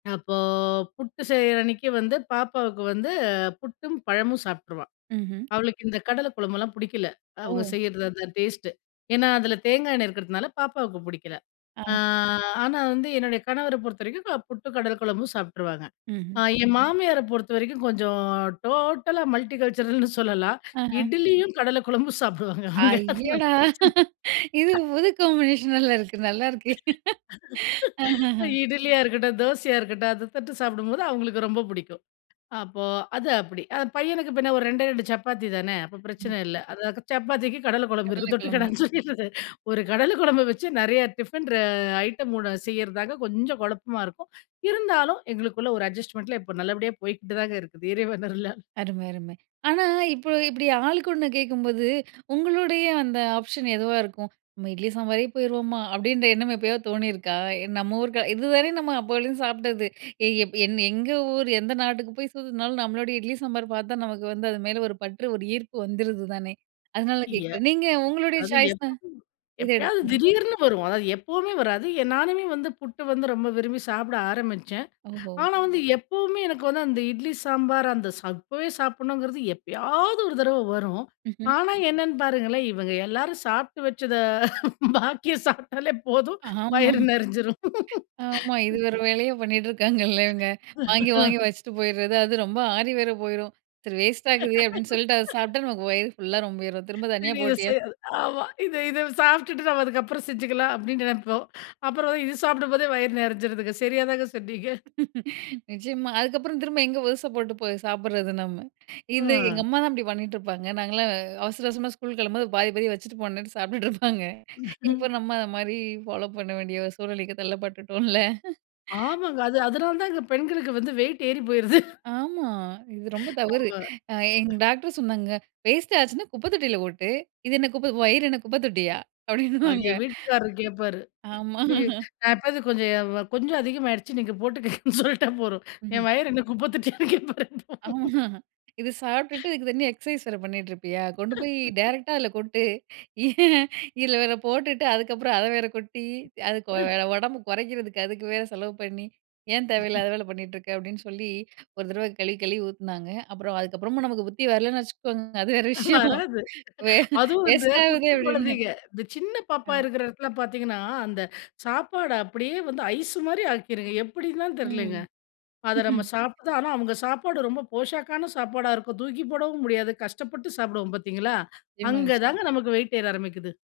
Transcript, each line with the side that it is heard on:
left: அப்போ, புட்டு செய்ற அன்னைக்கு வந்து பாப்பாவுக்கு வந்து புட்டும் பழமும் சாப்பிட்டுருவா.
right: ம்ஹ்ம்.
left: அவளுக்கு இந்த கடல குழம்புலாம் புடிக்கல. அவங்க
right: ஓ!
left: செய்றது, அந்த டேஸ்ட்டு. ஏன்னா, அதில தேங்காய் எண்ணெய் இருக்கிறதுனால பாப்பாவுக்கு புடிக்கல. ஆ
right: ஆஹ.
left: ஆனா வந்து என்னுடைய கணவர பொறுத்தவரைக்கும், அ புட்டு கடல குழம்பும் சாப்பிட்டுருவாங்க.
right: ம்ஹ்ம்.
left: ஆ என் மாமியார பொறுத்த வரைக்கும் கொஞ்சம் டோட்டலா மல்டிகல்ச்சுரல்னு சொல்லலாம்.
right: அஹ.
left: இட்லியும் கடல குழம்பு சாப்பிடுவாங்க அவங்க அதனால
right: அய்யடா!
left: பிரச்சனை
right: இது புது காம்பினேஷன்னால இருக்கு, நல்லா இருக்கே. அஹஹா.
left: இட்லியா இருக்கட்டும், தோசையா இருக்கட்டும் அத தொட்டு சாப்பிடும்போது அவங்களுக்கு ரொம்ப புடிக்கும். அப்போ, அது அப்டி. பையனுக்கு பின்ன ஒரு 2டே 2 சப்பாத்தி தானே அப்போ
right: ம்.
left: பிரச்சனை இல்ல. அது சப்பாத்திக்கு கடல குழம்பு இருக்குது
right: கடலை கிழம்பு.
left: தொட்டுக்கடான்னு சொல்லிடறது, ஒரு கடலை குழம்பு வச்சு நறையா டிஃபன் ர ஐட்டம் செய்றதாங்க கொஞ்சம் குழப்பமா இருக்கும். இருந்தாலும், எங்களுக்குள்ள ஒரு அட்ஜஸ்ட்மென்ட்ல இப்ப நல்லபடியா போய்க்கிட்டுதாங்க இருக்குது இறைவன் அருளால.
right: அரும, அரும. ஆனா, இப்ப இப்டி ஆளுக்கு ஒண்ணு கேட்கும்போது, உங்களுடைய அந்த ஆப்ஷன் எதுவா இருக்கும். நம்ம இட்லி சாம்பாரே போயிருவோமா? அப்டின்ற எண்ணம் எப்பயோ தோணியிருக்கா? நம்ம ஊரு இது வரையும் நம்ம அப்போலேந்து சாப்பிட்டது. ஏய் எங் எங்க ஊர், எந்த நாட்டுக்கு போய் சுத்துனாலும் நம்மளுடைய இட்லி, சாம்பார் பார்த்தா நமக்கு வந்து அது மேல ஒரு பற்று ஒரு ஈர்ப்பு வந்துருது தானே! அதனால
left: ய
right: கேட்கிறேன் நீங்க உங்களுடைய
left: அது எப்ப
right: சாய்ஸ்னா, எத
left: எப்பயாவது
right: எடுப்பீங்க?
left: திடீர்னு வரும். அதாவது எப்பவுமே வராது. நானுமே வந்து புட்டு வந்து ரொம்ப விரும்பி சாப்பிட ஆரம்பிச்சேன்.
right: ஓஹோ!
left: ஆனா வந்து, எப்பவுமே எனக்கு வந்து அந்த இட்லி சாம்பார் அந்த சப்பவே சாப்பிடணுங்கிறது, எப்பயாவது ஒரு தடவ வரும்.
right: ம்ஹ்ம்.
left: ஆனா, என்னன்னு பாருங்களேன் இவங்க எல்லாரும் சாப்பிட்டு வச்சது பாக்கிய சாப்பிட்டாலே போதும்
right: ஆமா,
left: வயிறு நெறிஞ்சிரும்.
right: ஆமா. இது வேற வேலையே பண்ணிட்டு இருக்காங்கல்ல இவங்க, வாங்கி வாங்கி வச்சுட்டு போயிருது, அது ரொம்ப ஆறி வேற போயிரும் சரி வேஸ்ட் ஆகுதே அப்டின்னு சொல்ட்டு அத சாப்பிட்டா நமக்கு வயிறு ஃபுல்லா ரொம்பிரும் திரும்ப தனியா போட்டியா
left: [unintelligible] ஆமா. இத இத சாப்பிட்டுட்டு நம்ம அதுக்கப்புறம் செஞ்சுக்கலாம் அப்டின்னு நெனைப்போம். அப்புறம் இது சாப்பிடும்போதே வயிறு நெறைஞ்சுருதுங்க. சரியாதாங்க சொன்னீங்க.
right: நிச்சியமா. அதுக்கப்புறம் திரும்ப எங்கே புதுசா போட்டு போய் சாப்பிடுறது நம்ம. இது எங்க
left: ம்.
right: அம்மாதான் இப்டி பண்ணிகிட்டுருப்பாங்க. நாங்கலாம் அவசர அவசரமா ஸ்கூல் கிளம்பும்போது, பாதி பாதி வச்சுட்டு போணும்ட்டு சாப்பிட்டுட்டு இருப்பாங்க. இப்போ நம்ம அந்த மாரி ஃபாலோ பண்ண வேண்டிய சூழ்நிலைக்கு தள்ளப்பட்டுட்டோம்ல.
left: ஆமாங்க. அது அதனால தான் பெண்களுக்கு வந்து வெய்ட் ஏறி போயிருது.
right: ஆமா. இது ரொம்ப தவறு.
left: நம்ம
right: அ எங்க டாக்டர் சொன்னாங்க, வேஸ்ட்டாச்சுனா குப்பை தொட்டியில கொட்டு இது என்ன குப்ப வயிறு என்ன குப்ப தொட்டியா?
left: அது
right: அப்டின்னுவாங்க.
left: என் வீட்டுக்காரு கேட்பாரு.
right: ஆமா.
left: ஏ நான் எப்பாவது கொஞ்சம் கொஞ்சம் அதிகமாயிருச்சு நீங்க போட்டுக்கங்கன்னு சொல்லிட்டா போதும்,
right: ம்.
left: என் வயிற என்ன குப்ப தட்டியான்னு கேட்பார் இப்போ.
right: ஆமா. இது சாப்பிட்டுட்டு, இதுக்கு தனியா எக்ஸைஸ் வேற பண்ணிட்டு இருப்பியா? கொண்டு போய் டேரக்ட்டா அதில கொட்டு. ஏ இதில வேற போட்டுட்டு அதுக்கப்புறம் அத வேற கொட்டி, அது கொ
left: அ.
right: உடம்பு குறைக்கிறதுக்கு அதுக்கு வேற செலவு பண்ணி ஏன் தேவையில்லாத வேல பண்ணிட்டு இருக்க அப்டின்னு சொல்லி, ஒரு தடவ கழுவி கழுவி ஊத்துனாங்க. அப்புறம் அதுக்கப்புறமும் நமக்கு புத்தி வரலன்னு வச்சுக்கோங்க அது வேற விஷயம்.
left: வராது,
right: வே
left: அதுவும் வந்து
right: வேஸ்ட் ஆவுதே
left: குட்டி
right: அப்டின்னு.
left: குழந்தைங்க இந்த சின்ன பாப்பா
right: அ.
left: இருக்கிற இடத்துல பார்த்தீங்கன்னா, அந்த சாப்பாடு அப்டியே வந்து ஐஸ் மாரி ஆக்கிருங்க எப்டின்னு தான் தெரியலங்க.
right: ம்.
left: அத நம்ம சாப்பிட ஆனா, அவங்க சாப்பாடு ரொம்ப போஷாக்கான சாப்பாடா இருக்கும். தூக்கி போடவும் முடியாது கஷ்டப்பட்டு சாப்பிடுவோம் பார்த்தீங்களா?
right: நிச்சியமா,
left: அங்கதாங்க
right: நிச்சியம்.
left: நமக்கு வெயிட் ஏற ஆரம்பிக்குது.